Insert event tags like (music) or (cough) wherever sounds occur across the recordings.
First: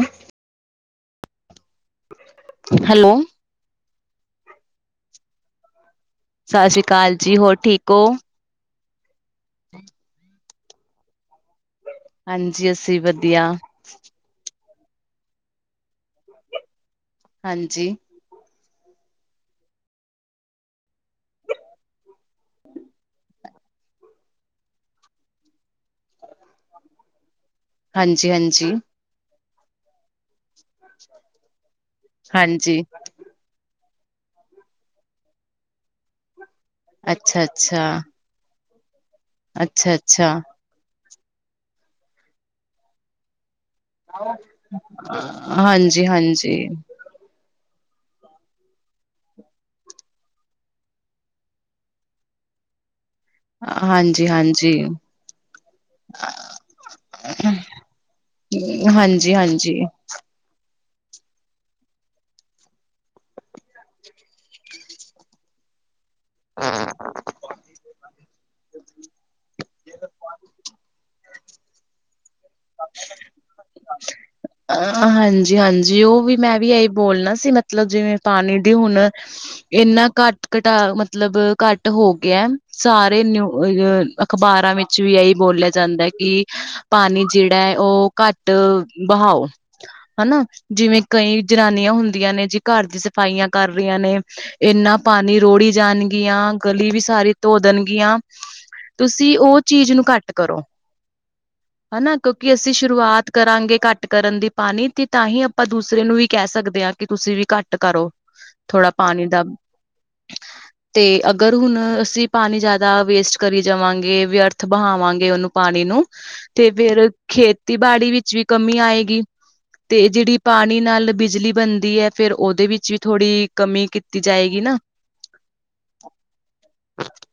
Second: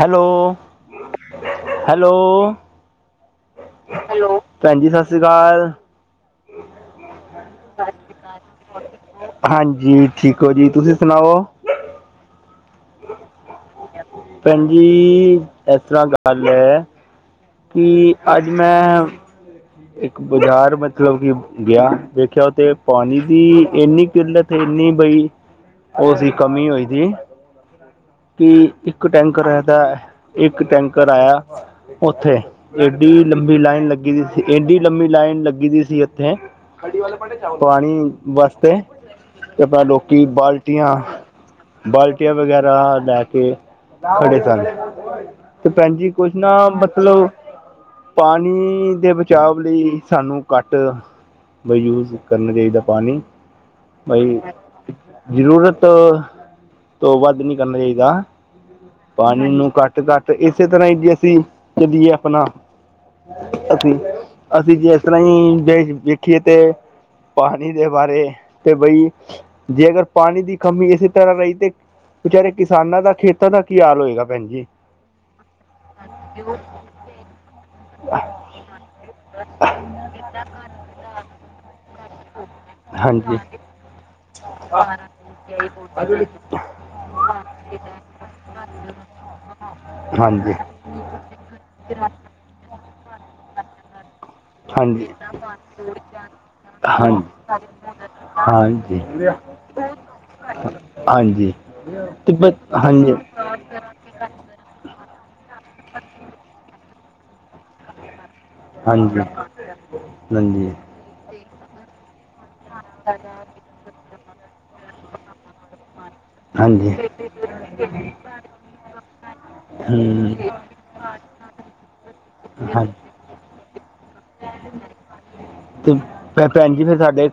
Hello hello. Hello. ਭੈਣ ਜੀ ਸਸ ਸ੍ਰੀ ਅਕਾਲ। ਸਤਿ ਸ਼੍ਰੀ ਅਕਾਲ ਜੀ ਹੋਰ ਠੀਕ ਹੋ? ਹਾਂਜੀ ਠੀਕ ਹੋ ਜੀ ਤੁਸੀਂ ਸੁਣਾਓ? ਹਾਂਜੀ ਅਸੀਂ ਵਧੀਆ। ਭੈਣ ਜੀ ਇਸ ਤਰ੍ਹਾਂ ਗੱਲ ਹੈ ਹਾਂਜੀ। ਕਿ ਅੱਜ ਮੈਂ ਇੱਕ ਬਾਜ਼ਾਰ ਮਤਲਬ ਕਿ ਗਿਆ ਦੇੇਖਿਆ ਤੇ ਪਾਣੀ ਦੀ ਇੰਨੀ ਕਿੱਲਤ। ਤੇ ਇੰਨੀ ਬਈ ਉਸਦੀ ਕਮੀ ਹੋਈ ਸੀ। ਹਾਂਜੀ, ਹਾਂਜੀ, ਕਿ ਇੱਕ ਟੈਂਕਰ (unintelligible) ਇੱਕ ਟੈਂਕਰ ਆਇਆ। ਉੱਥੇ ਹਾਂਜੀ, ਏਡੀ ਲੰਬੀ ਲਾਈਨ ਲੱਗੀ ਦੀ ਸੀ ਏਡੀ ਲੰਬੀ ਲਾਈਨ ਲੱਗੀ ਦੀ ਸੀ ਉੱਥੇ ਅੱਛਾ, (unintelligible) ਅੱਛਾ, ਪਾਣੀ ਵਾਸਤੇ ਤੇ ਆਪਣਾ ਅੱਛਾ, ਲੋਕੀ ਅੱਛਾ। ਬਾਲ ਆਂ ਬਾਲਟੀਆਂ ਵਗੈਰਾ ਲੈ ਕੇ ਅੜੇ ਸਾਲ। ਤੇ ਭੈਣ ਹਾਂਜੀ, ਜੀ, ਕੁਛ ਨਾ ਹਾਂਜੀ, ਮਤਲਬ ਪਾਣੀ ਦੇ ਵਿੱਚ ਚਾਹਵ ਲਈ ਸਾਨੂੰ ਘੱਟ ਯੂਜ ਕਰਨਾ ਚਾਹੀਦਾ ਪਾਣੀ। ਹਾਂਜੀ, ਬਈ, ਹਾਂਜੀ, ਜ਼ਰੂਰਤ। ਤੋਂ ਵੱਧ ਨੀ ਕਰਨਾ ਚਾਹੀਦਾ ਹਾਂਜੀ, ਪਾਣੀ ਨੂੰ ਹਾਂਜੀ। ਘੱਟ ਤਕ ਤੇ ਇਸੇ ਤਰ੍ਹਾਂ ਹੀ ਜੇ ਅਸੀਂ (unintelligible) ਆਪਣਾ ਅਸੀਂ ਅਸੀਂ ਜੇ ਇਸ ਤਰ੍ਹਾਂ ਹੀ (unintelligible) ਠੀ ਤੇ ਪਾਣੀ ਦੇ ਬਾਰੇ ਤੇ ਬਈ ਜੇ ਅਗਰ ਪਾਣੀ ਦੀ ਕਮੀ ਇਸੇ ਤਰ੍ਹਾਂ ਰਹੀ ਤੇ ਵਿਚਾਰੇ ਕਿਸਾਨਾਂ ਦਾ ਖੇਤਾਂ ਦਾ ਕੀ ਹਾਲ ਹੋਏਗਾ ਭੈਣ ਜੀ? ਅ ਹਾਂਜੀ-ਹਾਂਜੀ ਉਹ ਵੀ ਮੈਂ ਵੀ ਇਹੀ ਬੋਲਣਾ ਸੀ ਮਤਲਬ ਜਿਵੇਂ ਪਾਣੀ ਦੀ ਹੁਣ ਇੰਨਾ ਹਾਂਜੀ ਘੱਟ -ਘਟਾ ਮਤਲਬ ਘੱਟ ਹੋ। ਸਾਰੇ ਹਾਂਜੀ ਨਊ, ਅ- ਅਖ਼ਬਾਰਾਂ ਵਿੱਚ ਵੀ ਇਹੀ ਬੋਲਿਆ ਜਾਂਦਾ ਹੈ ਕਿ ਪਾਣੀ ਜਿਹੜਾ ਹੈ ਉਹ ਘੱਟ ਵਹਾਓ। ਹਨਾ। ਹਾਂਜੀ ਜਿਵੇਂ ਕਈ ਜਨਾਨੀਆਂ ਹੁੰਦੀਆਂ ਨੇ ਜੀ ਘਰ ਦੀ ਸਫਾਈਆਂ ਕਰ ਰਹੀਆਂ ਨੇ। ਇੰਨਾ ਪਾਣੀ ਰੋੜੀ ਜਾਣਗੀਆਂ। ਗਲੀ ਵੀ ਹਾਂਜੀ ਸਾਰੀ ਧੋ ਦੇਣਗੀਆਂ। ਹਾਂਜੀ ਤੁਸੀਂ ਉਹ ਚੀਜ਼ ਨੂੰ ਘੱਟ ਕਰੋ ਹਾਂਜੀ ਹਨਾ। ਤੇ ਕਿਉਂਕਿ ਬਸ ਅਸੀਂ ਹਾਂਜੀ ਸ਼ੁਰੂਆਤ ਕਰਾਂਗੇ ਘੱਟ ਕਰਨ ਦੀ ਪਾਣੀ ਤੇ ਤਾਂ ਹੀ ਆਪਾਂ ਦੂਸਰੇ ਨੂੰ ਵੀ ਕਹਿ ਸਕਦੇ ਹਾਂ ਕਿ ਤੁਸੀਂ ਵੀ ਘੱਟ ਟ ਕਰੋ। ਥੋੜਾ ਹਾਂਜੀ ਪਾਣੀ ਦਾ। ਹਾਂਜੀ ਤੇ ਅਗਰ ਹੁਣ ਅਸੀਂ ਪਾਣੀ ਜ਼ਿਆਦਾ ਵੇਸਟ ਕਰੀ ਜਾਵਾਂਗੇ। ਵਿਅਰਥ ਬਹਾਵਾਂਗੇ ਉਹਨੂੰ ਪਾਣੀ ਨੂੰ। ਤੇ ਹਾਂਜੀ ਫੇਰ ਖੇਤੀਬਾੜੀ ਵਿੱਚ ਵੀ ਕਮੀ ਆਏਗੀ। ਤੇ ਹੂੰ ਜਿਹੜੀ ਪਾਣੀ ਨਾਲ ਬਿਜਲੀ ਬਣਦੀ। ਹੈ ਫੇਰ ਉਹਦੇ ਵਿੱਚ ਹਾਂਜੀ ਵੀ ਥੋੜ੍ਹੀ ਕਮੀ ਕੀਤੀ ਜਾਏਗੀ ਨਾ। ਤੇ ਭੈਣ ਜੀ ਫਿਰ ਸਾਡੇ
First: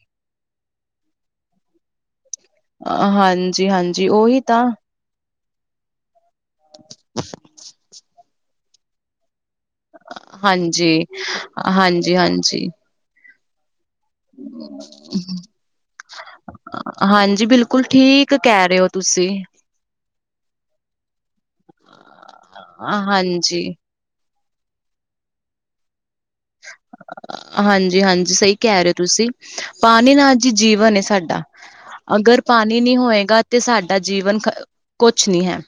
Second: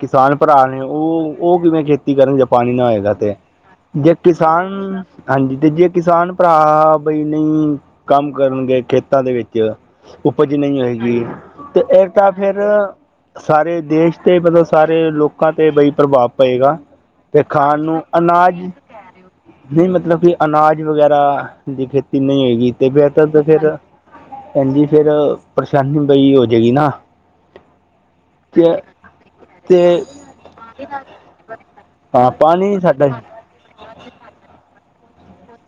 ਕਿਸਾਨ ਭਰਾ ਨੇ ਉਹ- ਉਹ ਕਿਵੇਂ ਖੇ ਕਿ ਕਰਣ ਜੇ ਪਾਣੀ ਨਾ ਹੋਏਗਾ। ਤੇ ਹਾਂਜੀ ਹਾਂਜੀ ਜੇ ਉਹੀ ਤਾਂ ਕਿਸਾਨ ਹਾਂਜੀ। ਤੇ ਜੇ ਕਿਸਾਨ ਭਰਾ ਬਈ ਨਹੀਂ ਕੰਮ ਕਰਨਗੇ ਖੇਤਾਂ ਦੇ ਵਿੱਚ। ਉਪਜ ਨਹੀਂ ਹਾਂਜੀ ਹੋਏਗੀ। ਤੇ ਇਹ ਹਾਂਜੀ ਤਾਂ ਫਿਰ ਹਾਂਜੀ ਸਾਰੇ ਦੇਸ਼ ਤੇ, ਮਤਲਬ ਸਾਰੇ ਲੋਕਾਂ ਤੇ ਬਈ ਪ੍ਰਭਾਵ ਪਏਗਾ। ਤੇ ਹਾਂਜੀ। ਖਾਣ ਬਿਲਕੁਲ ਨੂੰ ਠੀਕ ਅਨਾਜ ਕਹਿ ਰਹੇ ਹੋ ਤੁਸੀਂ। ਨਹੀਂ ਮਤਲਬ ਕਿ ਅਨਾਜ ਵਗੈਰਾ, ਦੀ ਖੇਤੀ ਨਹੀਂ ਹੋਏਗੀ। ਤੇ ਬਿਹਤਰ ਹਾਂਜੀ ਫਿਰ ਕਹਿੰਦੀ ਫੇਰ, ਪਰੇਸ਼ਾਨੀ ਬਈ ਹੋ ਜਏਗੀ ਨਾ। ਹਾਂਜੀ- ਹਾਂਜੀ ਸਹੀ ਤੇ ਕਹਿ ਰਹੇ ਤੁਸੀਂ। ਤੇ ਪਾਣੀ ਨਾਲ ਜੀ ਜੀਵਨ ਸਾਡਾ। ਹਾਂ ਅਗਰ ਪਾਣੀ ਨਹੀਂ ਸਾਡਾ ਹੋਏਗਾ। ਤੇ ਸਾਡਾ ਜੀਵਨ ਕੁਛ ਨਹੀਂ ਹੈ।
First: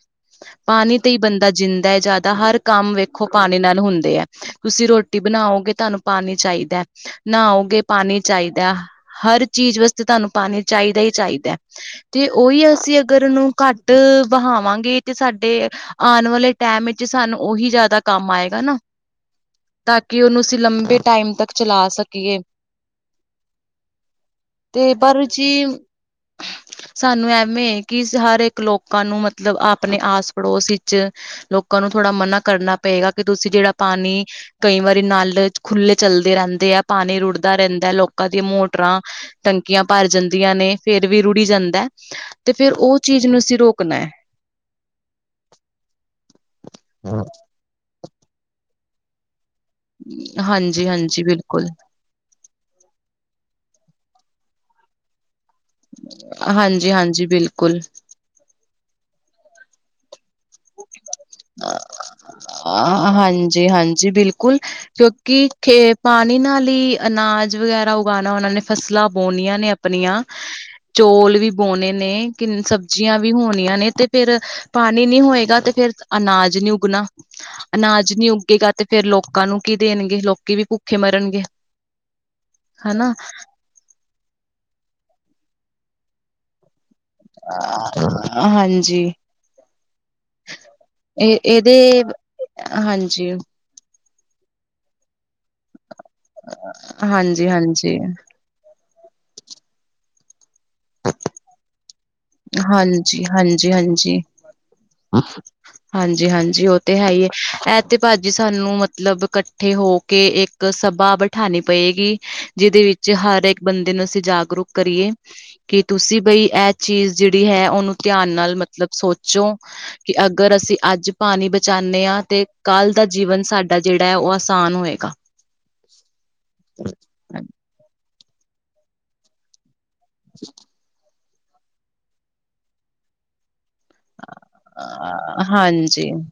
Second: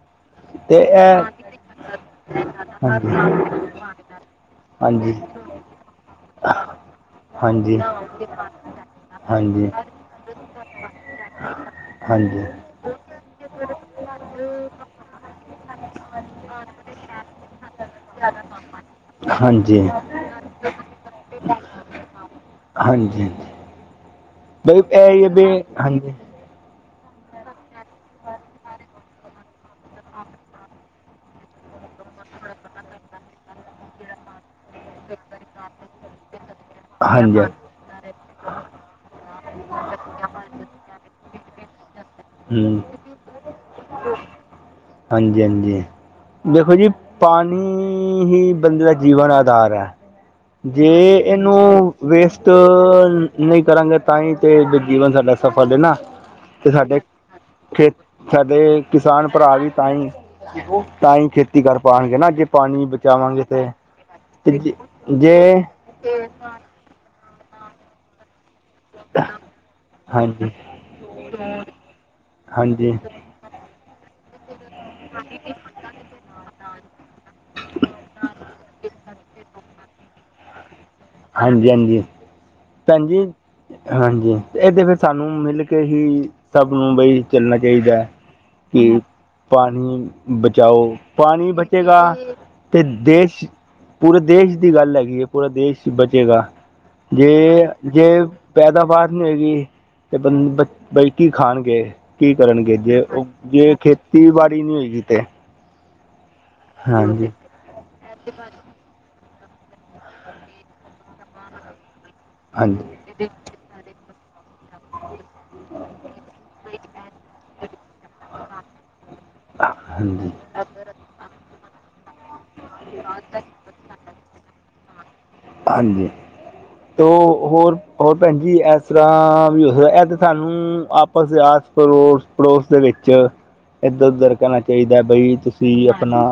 ਪਾਣੀ ਤੇ ਹੀ ਬੰਦਾ ਜਿੰਦਾ ਹੈ। ਜ਼ਿਆਦਾ ਹਰ ਕੰਮ ਹਾਂਜੀ ਵੇਖੋ ਪਾਣੀ ਨਾਲ ਹੁੰਦੇ ਹੈ। ਤੁਸੀਂ ਹਾਂਜੀ ਰੋਟੀ ਬਣਾਓਗੇ ਤੁਹਾਨੂੰ ਪਾਣੀ ਚਾਹੀਦਾ। ਹਾਂਜੀ ਨਾਓਗੇ ਪਾਣੀ ਚਾਹੀਦਾ। ਹਰ ਹਾਂਜੀ ਚੀਜ਼ ਵਾਸਤੇ ਤੁਹਾਨੂੰ ਪਾਣੀ ਚਾਹੀਦਾ ਹੀ ਚਾਹੀਦਾ। ਤੇ ਉਹੀ ਹਾਂਜੀ ਅਸੀਂ ਅਗਰ ਨੂੰ ਘੱਟ ਬਹਾਵਾਂਗੇ। ਤੇ ਸਾਡੇ, ਆਉਣ ਵਾਲੇ ਟੈਮ ਵਿੱਚ ਸਾਨੂੰ ਉਹੀ ਜ਼ਿਆਦਾ ਕੰਮ ਆਏਗਾ ਨਾ। ਹਾਂਜੀ। ਤਾਂ ਕਿ ਉਹਨੂੰ ਅਸੀਂ ਲੰਬੇ ਟਾਈਮ ਤੱਕ ਚਲਾ ਸਕੀਏ। ਹਾਂਜੀ, ਹਾਂਜੀ ਬਈ ਤੇ ਇਹ ਪਰ ਹੈ ਵੀ ਜੀ ਹਾਂਜੀ। ਸਾਨੂੰ ਐਵੇਂ ਕਿ ਹਰ ਇੱਕ ਲੋਕਾਂ ਨੂੰ ਮਤਲਬ ਆਪਣੇ ਆਸ ਪੜੋਸ ਵਿੱਚ ਲੋਕਾਂ ਨੂੰ ਥੋੜ੍ਹਾ ਮਨਾ ਕਰਨਾ ਪਏਗਾ ਕਿ ਤੁਸੀਂ ਜਿਹੜਾ ਪਾਣੀ ਕਈ ਵਾਰੀ ਨਾਲ ਖੁੱਲ੍ਹੇ ਚੱਲਦੇ ਰਹਿੰਦੇ ਆ, ਪਾਣੀ ਹਾਂਜੀ ਰੁੜਦਾ ਰਹਿੰਦਾ। ਲੋਕ ਲੋਕਾਂ ਦੀਆਂ ਮੋਟਰਾਂ, ਟੰਕੀਆਂ ਭਰ ਜਾਂਦੀਆਂ ਨੇ, ਫੇਰ ਵੀ ਰੁੜੀ ਜਾਂਦਾ। ਤੇ ਫੇਰ ਹੂੰ ਉਹ ਚੀਜ਼ ਨੂੰ ਅਸੀਂ ਰੋਕਣਾ ਹੈ। ਹਾਂਜੀ- ਹਾਂਜੀ, ਦੇਖੋ ਜੀ, ਹੈ। ਪੰਜ ਹੀ, ਬੰਦੇ ਦਾ ਜੀਵਨ ਆਧਾਰ ਹੈ। ਹਾਂਜੀ ਜੇ ਹਾਂਜੀ ਇਹਨੂੰ ਬਿਲਕੁਲ ਵੇਸਟ ਨਹੀਂ ਕਰਾਂਗੇ ਤਾਂ ਹੀ ਤੇ ਜੀਵਨ ਸਾਡਾ ਸਫਲ ਹੈ ਨਾ। ਤੇ ਹਾਂਜੀ ਸਾਡੇ ਹਾਂਜੀ ਬਿਲਕੁਲ ਖੇਤ ਸਾਡੇ ਕਿਸਾਨ ਭਰਾ ਵੀ ਤਾਂਹੀ ਤਾਂ ਹੀ ਖੇਤੀ ਕਰ ਪਾਨਗੇ ਨਾ, ਜੇ ਪਾਣੀ ਬਚਾਵਾਂਗੇ। ਹਾਂਜੀ ਤੇ, ਹਾਂਜੀ ਤੇ ਬਿਲਕੁਲ ਕਿਉਂਕਿ ਜੇ ਖੇ ਪਾਣੀ ਨਾਲ ਹੀ ਅਨਾਜ ਵਗੈਰਾ ਉਗਾਉਣਾ ਉਹਨਾਂ ਨੇ। ਫਸਲਾਂ ਬੋਣੀਆਂ ਨੇ ਅਪਣੀਆਂ, ਹਾਂਜੀ ਚੌਲ ਵੀ ਬੋਣੇ ਨੇ ਕਿ ਹਾਂਜੀ ਸਬਜ਼ੀਆਂ ਵੀ ਹੋਣੀਆਂ ਨੇ ਤੇ ਫੇਰ ਪਾਣੀ ਨੀ ਹੋਏਗਾ ਤੇ ਫੇਰ ਅਨਾਜ ਨੀ ਉੱਗਣਾ। ਅਨਾਜ ਨੀ ਉੱਗੇਗਾ ਤੇ ਫੇਰ ਲੋਕਾਂ ਨੂੰ ਕੀ ਦੇਣਗੇ ਲੋਕੀ ਵੀ ਭੁ ਹਾਂਜੀ- ਹਾਂਜੀ ਹਨਾ ਭੈਜੀ। ਹਾਂਜੀ, ਇਹ ਤੇ ਫਿਰ ਸਾਨੂੰ ਮਿਲ ਕੇ ਹੀ ਸਭ ਨੂੰ ਬਈ ਚੱਲਣਾ ਚਾਹੀਦਾ ਹੈ, ਕਿ ਹਾਂਜੀ ਪਾਣੀ ਬਚਾਓ, ਇਹ ਪਾਣੀ ਇਹਦੇ ਬਚੇਗਾ, ਤੇ ਹਾਂਜੀ ਦੇਸ਼ ਪੂਰੇ ਦੇਸ਼ ਦੀ ਗੱਲ ਹੈਗੀ ਹੈ ਪੂਰਾ ਦੇਸ਼ ਬਚੇਗਾ। ਹਾਂਜੀ ਜੇ ਹਾਂਜੀ ਹਾਂਜੀ ਜੇ ਪੈਦਾਵਾਰ ਨਹੀਂ ਹੈਗੀ ਤੇ ਬੰ ਬਲਕੀ ਖਾਣਗੇ ਕੀ ਕਰਨਗੇ ਜੇ ਹਾਂਜੀ ਜੇ ਹਾਂਜੀ ਖੇਤੀਬਾੜੀ ਨਹੀਂ ਹੋਏਗੀ ਤੇ ਹਾਂਜੀ -ਹਾਂਜੀ, ਉਹ ਤੇ ਹੈ ਹੀ ਹਾਂਜੀ ਹੈ ਇਹ ਤੇ ਭਾਜੀ ਸਾਨੂੰ ਮਤਲਬ ਇਕੱਠੇ ਹੋ ਕੇ ਇੱਕ ਸਭਾ ਬਿਠਾਨੀ ਪਏਗੀ ਜਿਹਦੇ ਹਾਂਜੀ ਵਿੱਚ ਹਰ ਇੱਕ ਬੰਦੇ ਨੂੰ ਅਸੀਂ ਜਾਗਰੂਕ ਕਰੀਏ ਕਿ ਤੁਸੀਂ ਬਈ ਇਹ ਚੀਜ਼ ਜਿਹੜੀ ਹੈ ਉਹਨੂੰ ਧਿਆਨ ਨਾਲ ਮਤਲਬ ਸੋਚੋ ਕਿ ਅੱ ਹਾਂਜੀ ਅਗਰ ਅਸੀਂ ਅੱਜ ਪਾਣੀ ਬਚਾਨੇ ਹਾਂ ਤੇ ਕੱਲ੍ਹ ਦਾ ਜੀਵਨ ਸਾਡਾ ਜਿਹੜਾ ਹੈ ਉਹ ਆਸਾਨ ਹੋਏਗਾ ਹਾਂਜੀ, ਤ ਹੋਰ ਹੋਰ ਭੈਣ ਜ ਇਸ ਤਰ੍ਹਾਂ ਵੀ ਇਹ ਤੇ ਤੁਹਾਨੂੰ ਆਪਸ ਦੇ ਆਸ ਪੋਸ ਪੜੋਸ ਦੇ ਵਿੱਚ ਇੱਧਰ ਉਧਰ ਕਹਿਣਾ ਚਾਹੀਦਾ ਬਈ ਤੁਸੀਂ ਹਾਂਜੀ, ਅਪਣਾ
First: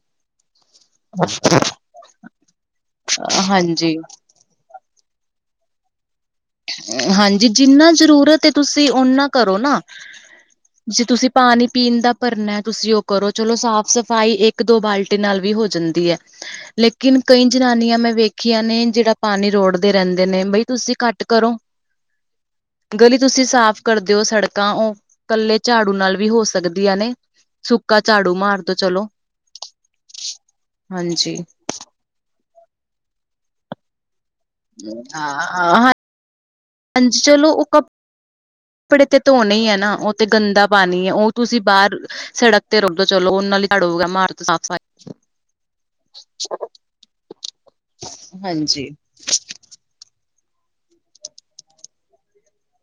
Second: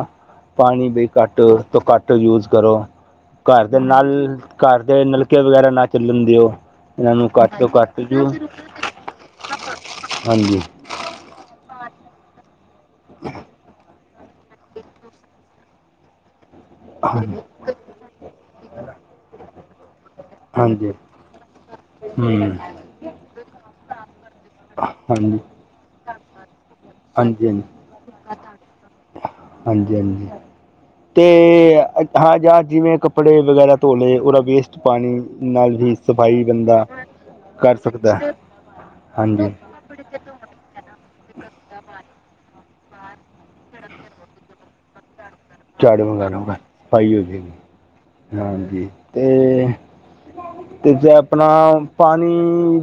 ਪਾਣੀ ਬਈ ਘਟ ਤੋਂ ਘਟ ਯੂਜ ਕਰੋ ਘਰ ਹਾਂਜੀ ਨਾਲ ਘਰ ਦੇ ਨਲਕੇ ਵਗੈਰਾ ਨਾ ਚੱਲਣ ਦਿਓ ਇਹਨਾਂ ਨੂੰ ਹਾਂਜੀ, ਘੱਟ ਤੋਂ ਜਿੰਨਾ ਘੱਟ ਜੂ ਜ਼ਰੂਰਤ ਹੈ ਤੁਸੀਂ ਓਨਾ ਕਰੋ ਨਾ ਹਾਂਜੀ ਜੇ ਤੁਸੀਂ ਪਾਣੀ ਪੀਣ ਦਾ ਭਰਨਾ ਹੈ ਤੁਸੀਂ ਉਹ ਕਰੋ ਚਲੋ ਸਾਫ਼ ਸਫ਼ਾਈ ਇੱਕ ਦੋ ਬਾਲਟੀ ਨਾਲ ਵੀ ਹੋ ਜਾਂਦੀ ਹੈ (inaudible) ਲੇਕਿਨ ਕਈ ਜਨਾਨੀਆਂ ਮੈਂ ਵੇਖੀਆਂ ਨੇ, ਜਿਹੜਾ ਪਾਣੀ ਰੋੜਦੇ ਰਹਿੰਦੇ ਨੇ ਬਈ ਹਾਂਜੀ ਤੁਸੀਂ ਘੱਟ ਕਰੋ, ਹਮ ਹਾਂਜੀ ਗਲੀ ਤੁਸੀਂ ਸਾਫ ਕਰਦੇ ਹੋ ਸੜਕਾਂ ਉਹ ਹਾਂਜੀ ਕੱਲੇ ਝਾੜੂ ਨਾਲ ਵੀ ਹੋ ਸਕਦੀਆਂ ਨੇ, ਹਾਂਜੀ ਸੁੱਕਾ ਝਾੜੂ ਮਾਰਦੋ ਚਲੋ ਹਾਂਜੀ -ਹਾਂਜੀ ਹਾਂਜੀ ਤੇ ਹਾਂ ਯ ਜਿਵੇਂ ਕੱਪੜੇ ਵਗੈਰਾ ਧੋ ਲਏ, ਉਹਦਾ ਵੇਸਟ ਪਾਣੀ ਨਾਲ ਹਾਂ ਵੀ ਸਫਾਈ ਬੰਦਾ ਹਾਂਜੀ, ਚਲੋ ਉਹ ਕਰ ਕ ਸਕਦਾ ਹੈ ਕੱਪੜੇ ਤੇ ਹਾਂਜੀ ਧੋਣੇ ਹੀ ਆ ਨਾ ਤੇ ਗੰਦਾ ਪਾਣੀ ਹੈ ਉਹ ਤੁਸੀਂ ਬਾਹਰ ਸੜਕ ਤੇ ਰੁਲੋ ਚਲੋ ਉਹਨਾਂ ਹੀ ੜੋਗਾ ਮਾਰ ਤੋਂ ਸਾਫ਼ ਸਫ਼ਾਈ ਚਾੜੂ ਮੰਗਵਾ ਲਗਾ ਸਫਾਈ ਹੋ ਜਾਵੇਗੀ ਹਾਂਜੀ ਤੇ (inaudible) ਤੇ ਜੇ ਆਪਣਾ ਪਾਣੀ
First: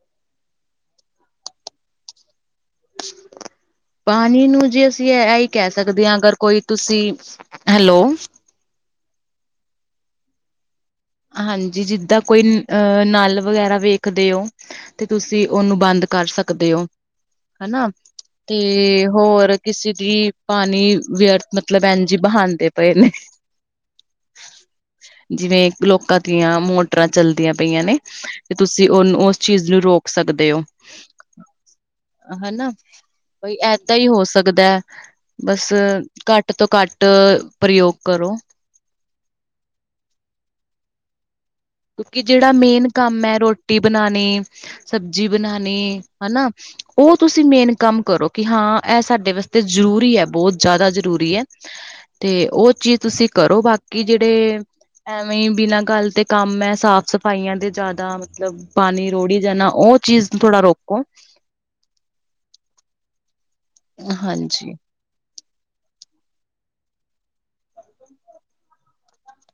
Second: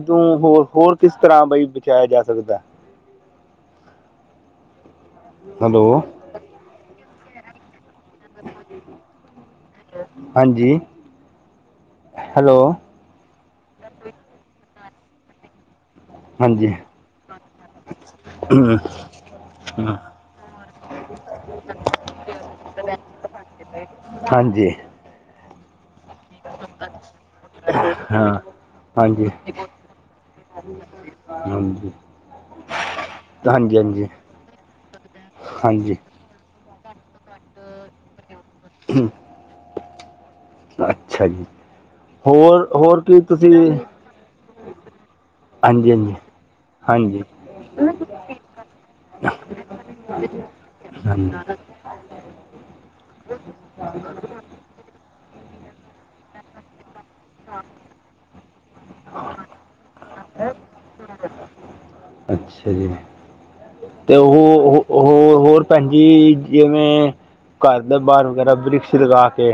ਤੋਂ ਹੋਰ ਹੋਰ ਕਿਸ ਤਰ੍ਹਾਂ ਬਈ ਬਚਾਇਆ ਜਾ ਸਕਦਾ? ਪਾਣੀ ਨੂੰ ਜੇ ਅਸੀਂ ਇਹਹੀ ਕਹਿ ਹੈਲੋ ਸਕਦੇ ਹਾਂ ਅਗਰ ਕੋਈ ਤੁਸੀਂ, ਹੈਲੋ। ਹਾਂਜੀ। ਹਾਂਜੀ, ਜਿੱਦਾਂ ਕੋਈ ਹੈਲੋ ਅਹ ਨਲ ਵਗੈਰਾ ਵੇਖਦੇ ਹੋ ਤੇ ਤੁਸੀਂ ਉਹਨੂੰ ਬੰਦ ਕਰ ਸਕਦੇ ਹਾਂਜੀ ਹੋ ਹੈਨਾ। ਤੇ ਹੋਰ ਕਿਸੇ ਦੀ ਪਾਣੀ ਵਿਅਰਥ ਮਤਲਬ ਏਜੀ ਬਹਾਉਂਦੇ ਪਏ ਨੇ ਹਾਂਜੀ ਜਿਵੇਂ ਲੋਕਾਂ ਦੀਆਂ ਮੋਟਰਾਂ ਚਲਦੀਆਂ ਪਈਆਂ ਨੇ ਹਾਂ ਤੇ ਤੁਸੀਂ ਉਹਨੂੰ ਉਸ ਚੀਜ਼ ਨੂੰ ਰੋਕ ਸਕਦੇ ਹੋ ਹਾਂ ਹਾਂਜੀ ਹਨਾ, ਬਈ ਹਾਂਜੀ ਏਦਾਂ ਹੀ ਹਾਂਜੀ ਹੋ ਸਕਦਾ, ਬਸ ਹਾਂਜੀ ਘੱਟ ਤੋਂ ਘੱਟ ਪ੍ਰਯੋਗ ਕਰੋ ਹਮ ਅੱਛਾ ਜੀ ਕਿਉਂਕਿ ਜਿਹੜਾ ਹੋਰ ਮੇਨ ਹੋਰ ਕੀ ਕੰਮ ਹੈ ਤੁਸੀਂ ਰੋਟੀ ਬਣਾਉਣੀ, ਸਬਜ਼ੀ ਬਣਾਉਣੀ ਹਾਂਜੀ ਹਾਂਜੀ ਹਨਾ ਉਹ ਹਾਂਜੀ ਤੁਸੀਂ ਮੇਨ ਕੰਮ ਕਰੋ ਕਿ ਹਾਂ ਇਹ ਸਾਡੇ ਵਾਸਤੇ ਜ਼ਰੂਰੀ ਹੈ ਬਹੁਤ ਜ਼ਿਆਦਾ ਜ਼ਰੂਰੀ ਹੈ। ਹਾਂਜੀ। ਤੇ ਉਹ ਚੀਜ਼ ਤੁਸੀਂ ਕਰੋ ਬਾਕੀ ਜਿਹੜੇ ਐਵੇਂ ਹੀ ਬਿਨਾਂ ਗੱਲ ਤੇ ਕੰਮ ਹੈ ਸਾਫ਼ ਸਫਾਈਆਂ ਦੇ ਜ਼ਿਆਦਾ ਮਤਲਬ ਪਾਣੀ ਰੋੜੀ ਜਾਣਾ, ਉਹ ਚੀਜ਼ ਥੋੜਾ ਰੋਕੋ। ਅੱਛਾ ਜੀ, ਤੇ ਹਾਂਜੀ ਉਹ-ਉਹ ਉਹ ਹੋਰ ਭੈਣ ਜੀ, ਜਿਵੇਂ ਘਰ ਦੇ ਬਾਹਰ ਵਗੈਰਾ ਵ੍ਰਿਸ਼ ਲਗਾ ਕੇ।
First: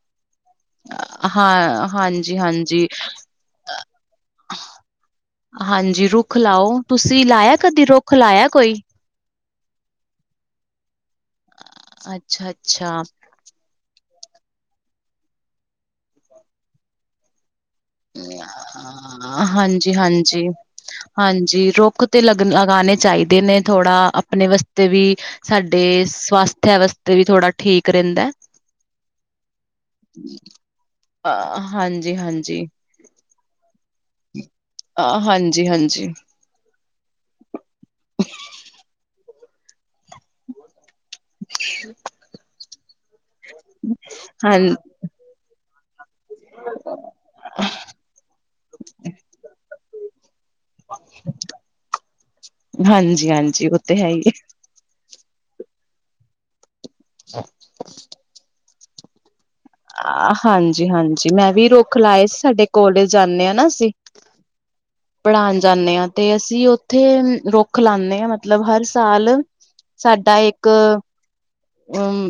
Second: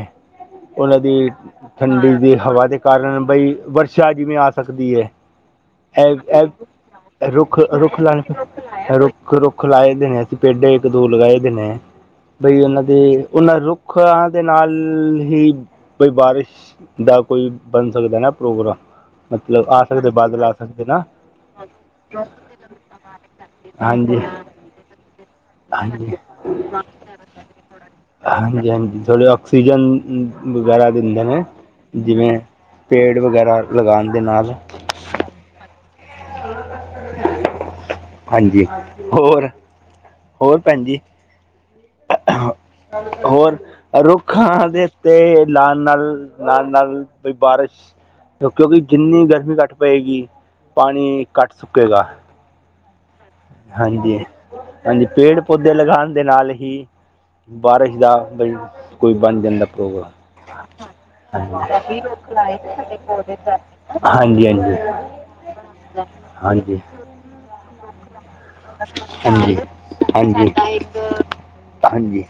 ਉਹਨਾਂ ਦੀ ਹਾਂ ਠੰਡੀ ਦੀ ਹਾਂਜੀ ਹਵਾ ਦੇ ਹਾਂਜੀ ਕਾਰਨ ਬਈ ਵਰਸ਼ਾ ਜਿਵੇਂ ਆ ਸਕਦੀ ਹੈ। ਹਾਂਜੀ ਰੁੱਖ ਲਾਓ ਇਹ-ਇਹ ਤੁਸੀਂ ਲਾਇਆ ਕਦੀ ਰੁੱਖ-ਰੁੱਖ ਰੁੱਖ ਕੋਈ ਲਾਇਆ ਰੁੱਖ ਰੁੱਖ ਲਾਏ ਦੇਣੇ ਅਸੀਂ ਪੇਡੇ ਇੱਕ-ਦੋ ਲਗਾਏ ਦੇ ਨੇ, ਅੱਛਾ ਬਈ ਉਹਨਾਂ ਅੱਛਾ ਦੇ ਉਹਨਾਂ ਰੁੱਖਾ ਦੇ ਨਾਲ ਹੀ ਬਈ ਬਾਰਿਸ਼ ਦਾ ਕੋਈ ਬਣ ਸਕਦਾ ਨਾ ਪ੍ਰੋਗਰਾਮ ਮਤਲਬ ਆ ਹਾਂਜੀ ਸਕਦੇ ਬਾਦਲ ਹਾਂਜੀ ਆ ਸਕਦੇ ਨਾ। ਹਾਂਜੀ ਰੁੱਖ ਤੇ ਲਗ ਲਗਾਉਣੇ ਚਾਹੀਦੇ ਨੇ ਥੋੜਾ ਹਾਂਜੀ ਆਪਣੇ ਵਸਤ ਤੇ ਵੀ ਸਾਡੇ ਹਾਂਜੀ ਸਵਾਸਥਿਆ ਵਾਸਤੇ ਵੀ ਥੋੜਾ ਠੀਕ ਰਹਿੰਦਾ। ਹਾਂਜੀ-ਹਾਂਜੀ, ਥੋੜੀ ਆਕਸੀਜਨ ਵਗੈਰਾ ਦਿੰਦੇ ਨੇ ਹਾਂਜੀ ਹਾਂਜੀ ਜਿਵੇਂ ਹਾਂਜੀ ਪੇੜ ਵਗੈਰਾ ਲਗਾਉਣ ਦੇ ਨਾਲ। ਆ ਹਾਂਜੀ-ਹਾਂਜੀ। ਥੋੜਾ (unintelligible) ਹਾਂਜੀ ਹੋਰ-ਹੋਰ ਭੈਣ ਜੀ। ਹੋਰ, ਹਾਂ ਰੁੱਖਾਂ ਦੇ ਉਤੇ ਲਾਣ ਨਾਲ ਨਾਲ-ਨਾਲ ਬਈ ਬਾਰਿਸ਼ ਕਿਉਂਕਿ ਜਿੰਨੀ ਗਰਮੀ ਘੱਟ ਪਏਗੀ ਪਾਣੀ ਘਟ ਸੁੱਕੇਗਾ, ਹਾਂਜੀ ਉਹ ਤੇ ਹੈ ਹਾਂਜੀ। ਹੀ ਹਾਂਜੀ, ਪੇੜ-ਪੌਦੇ ਲਗਾਉਣ ਦੇ ਨਾਲ ਹੀ ਬਾਰਿਸ਼ ਦਾ ਬਈ ਕੋਈ ਬਣ ਜਾਂਦਾ ਪ੍ਰੋਗਰਾਮ, ਹਾਂਜੀ ਮੈਂ ਹਾਂਜੀ ਵੀ ਰੁੱਖ ਕਾਫੀ ਲਾਏ ਸੀ ਲਗਾਏ ਸਾਡੇ ਨੇ ਕੋਲਜ ਪੇੜ-ਪੌਦੇ ਹਾਂਜੀ-ਹਾਂਜੀ। ਪੜ੍ਹਾਹਨ ਜਾਂਨੇ ਹਾਂ ਤੇ ਅਸੀਂ ਉੱਥੇ ਰੁੱਖ ਲਾਦੇ ਹਾਂ ਮਤਲਬ ਹਰ ਸਾਲ ਹਾਂਜੀ ਹਾਂਜੀ ਸਾਡਾ ਹਾਂਜੀ ਇੱਕ ਹਾਂਜੀ ਅਮ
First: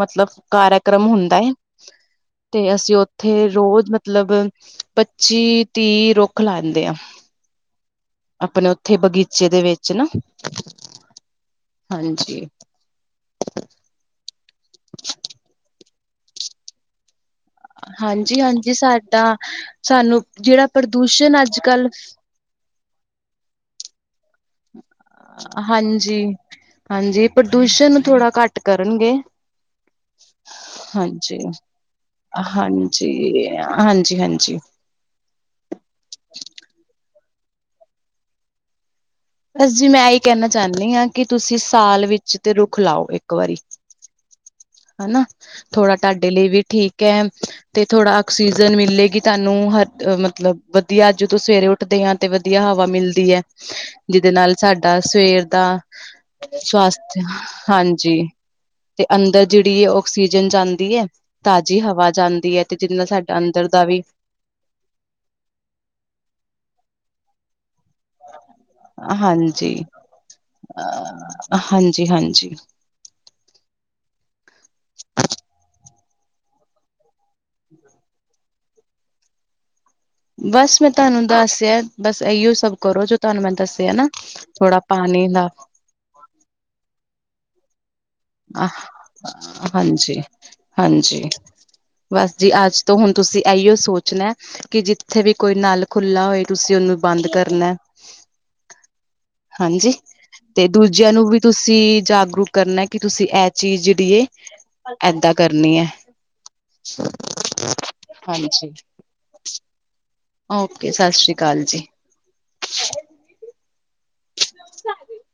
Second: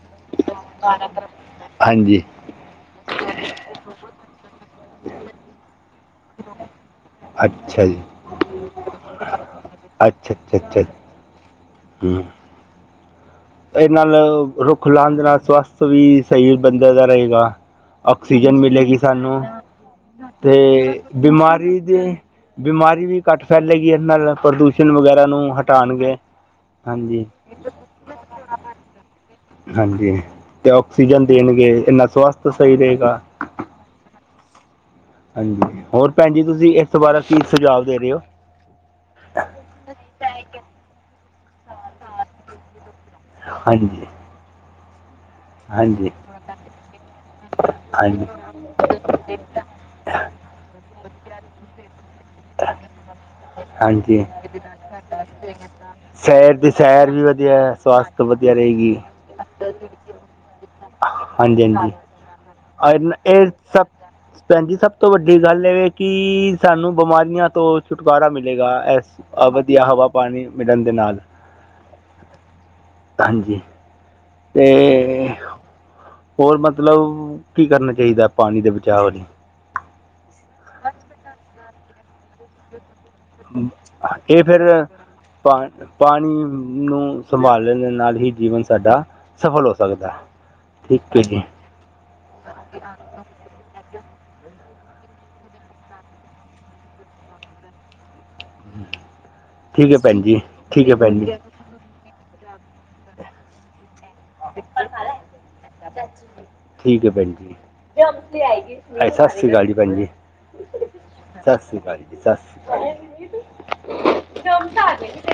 ਮਤਲਬ ਕਾਰਯਕਰਮ ਹੁੰਦਾ ਹੈ। ਹਾਂਜੀ। ਤੇ ਅਸੀਂ ਉੱਥੇ ਰੋਜ਼ ਮਤਲਬ ਪੱਚੀ-ਤੀਹ ਰੁਖ ਰੁਖ ਲਾਂਦੇ ਆ, ਅੱਛਾ ਜੀ ਆਪਣੇ ਉੱਥੇ ਬਗੀਚੇ ਦੇ ਵਿੱਚ ਨਾ। ਅੱਛਾ ਅੱਛਾ ਅੱਛਾ ਹੂੰ ਹਾਂਜੀ। ਇਹ ਨਾਲ ਰੁੱਖ ਲਾਉਣ ਨਾਲ ਸਵੱਸਥ ਵੀ ਸਹੀ ਬੰਦੇ ਦਾ ਰਹੇਗਾ। ਹਾਂਜੀ ਆਕਸੀਜਨ ਹਾਂਜੀ ਮਿਲੇਗੀ ਸਾਡਾ ਸਾਨੂੰ ਸਾਨੂੰ ਤੇ ਜਿਹੜਾ ਪ੍ਰਦੂਸ਼ਣ ਅੱਜ ਬਿਮਾਰੀ ਕੱਲ ਦੇ ਬਿਮਾਰੀ ਵੀ ਘੱਟ ਫੈਲੇਗੀ ਇਹ ਨਾਲ ਪ੍ਰਦੂਸ਼ਣ ਵਗੈਰਾ ਨੂੰ ਹਟਾਉਣਗੇ, ਹਾਂਜੀ। ਪੋਲੂਸ਼ਨ ਨੂੰ ਥੋੜਾ ਘੱਟ ਕਰਨਗੇ। ਹਾਂਜੀ, ਤੇ ਆਕਸੀਜਨ ਹਾਂਜੀ ਦੇਣਗੇ ਇੰਨਾ ਸਵਸਥ ਸਹੀ ਰਹੇਗਾ। ਇਹ ਹਾਂਜੀ-ਹਾਂਜੀ। ਹਾਂਜੀ, ਹੋਰ ਭੈਣ ਜੀ, ਤੁਸੀਂ ਇਸ ਬਾਰੇ ਕੀ ਸੁਝਾਵ ਦੇ ਰਹੇ ਹੋ? ਬਸ ਜੀ ਮੈਂ ਇਹੀ ਕਹਿਣਾ ਚਾਹਨੀ ਹਾਂ ਕਿ ਤੁਸੀਂ ਸਾਲ ਵਿੱਚ ਤੇ ਰੁੱਖ ਲਾਓ ਇੱਕ। ਹਾਂਜੀ। ਹੈਨਾ। ਥੋੜਾ ਹਾਂਜੀ ਤੁਹਾਡੇ ਲਈ ਵੀ ਠੀਕ ਹੈ, ਤੇ ਥੋੜਾ ਹਾਂਜੀ ਆਕਸੀਜਨ ਮਿਲੇਗੀ ਤੁਹਾਨੂੰ ਹਰ ਮਤਲਬ ਵਧੀਆੱ ਜਦੋ ਸਵੇਰੇ ਉੱਠਦੇ ਹਾਂ, ਤੇ ਵਧੀਆ ਹਵਾ ਮਿਲਦੀ ਹੈ ਹਾਂਜੀ ਜਿਹਦੇ ਨਾਲ ਸਾਡਾ ਸਵੇਰ ਦਾ ਸੈਰ ਦੀ ਸੈਰ ਸਵਸਥ, ਵੀ ਵਧੀਆ ਹੈ, ਸਵਾਸਥ ਹਾਂਜੀ ਵਧੀਆ ਰਹੇਗੀ ਤੇ ਅੰਦਰ ਜਿਹੜੀ ਔ ਆਕਸੀਜਨ ਜਾਂਦੀ ਹੈ, ਹਾਂਜੀ ਤਾਜ਼ੀ ਹਾਂਜੀ ਹਵਾ ਜਾਂਦੀ ਹੈ, ਤੇ ਜਿਹਦੇ ਨਾਲ ਔਰ ਸਾਡਾ ਇਹ ਅੰਦਰ ਦਾ ਸਭ ਵੀ ਭੈਣ ਜੀ, ਸਭ ਤੋਂ ਵੱਡੀ ਗੱਲ ਏ ਕਿ- ਸਾਨੂੰ ਬਿਮਾਰੀਆਂ ਤੋਂ ਛੁਟਕਾਰਾ ਮਿਲੇਗਾ ਏਸ, ਵਧੀਆ ਹਵਾ, ਪਾਣੀ ਮਿਲਣ ਦੇ ਨਾਲ ਹਾਂਜੀ, ਹਾਂਜੀ ਹਾਂਜੀ, ਤੇ ਹੋਰ ਮਤਲਬ, ਕੀ ਕਰਨਾ ਚਾਹੀਦਾ? ਪਾਣੀ ਦੇ ਬਚਾਅ ਲਈ। ਬਸ ਮੈਂ ਤੁਹਾਨੂੰ ਦੱਸਯਾਂ, ਬਸ ਏਹੀਓ ਸਭ ਕਰੋ ਤੁਹਾਨੂੰ ਮੈਂ ਦੱਸਿਆ ਨਾ, ਇਹ ਫਿਰ ਥੋੜਾ ਪਾਣੀ ਦਾ ਪਾ ਪਾਣੀ ਨੂੰ ਸੰਭਾਲਣ ਦੇ ਨਾਲ ਹੀ ਜੀਵਨ ਸਾਡਾ, ਸਫਲ ਹੋ ਸਕਦੇ, ਹਾਂਜੀ-ਹਾਂਜੀ ਠੀਕ ਹੈ ਜੀ ਬਸ ਜੀ, ਆਜ ਤੋਂ ਹੁਣ ਤੁਸੀਂ ਏਹੀਓ ਸੋਚਣੈ ਕਿ, ਜਿੱਥੇ ਵੀ ਕੋਈ ਨਲ ਖੁੱਲਾ ਹੋਏ, ਤੁਸੀਂ ਨੂੰ ਬੰਦ ਕਰਨੈ ਠੀਕ ਹਾਂਜੀ, ਹੈ ਭੈਣ ਜੀ ਤੇ ਠੀਕ ਹੈ ਦੂਜਿਆਂ ਭੈਣ ਨੂੰ ਜੀ ਵੀ ਤੁਸ ਜਾਗਰੂਕ ਕਰਨਾ, ਕਿ ਤੁਸੀਂ ਐ ਚੀਜ਼ ਜਿਹੜੀ ਹੈ ਏਦਾਂ ਕਰਨੀ (unintelligible) ਠੀਕ ਹੈ ਭੈਣ ਜੀ (unintelligible) ਸਤਿ ਹਾਂਜੀ ਸ਼੍ਰੀ ਅਕਾਲ ਜੀ, ਭੈਣ ਜੀ, ਓਕੇ ਸਤਿ ਸ੍ਰੀ ਸਤਿ ਸ਼੍ਰੀ ਜੀ। ਅਕਾਲ (unintelligible)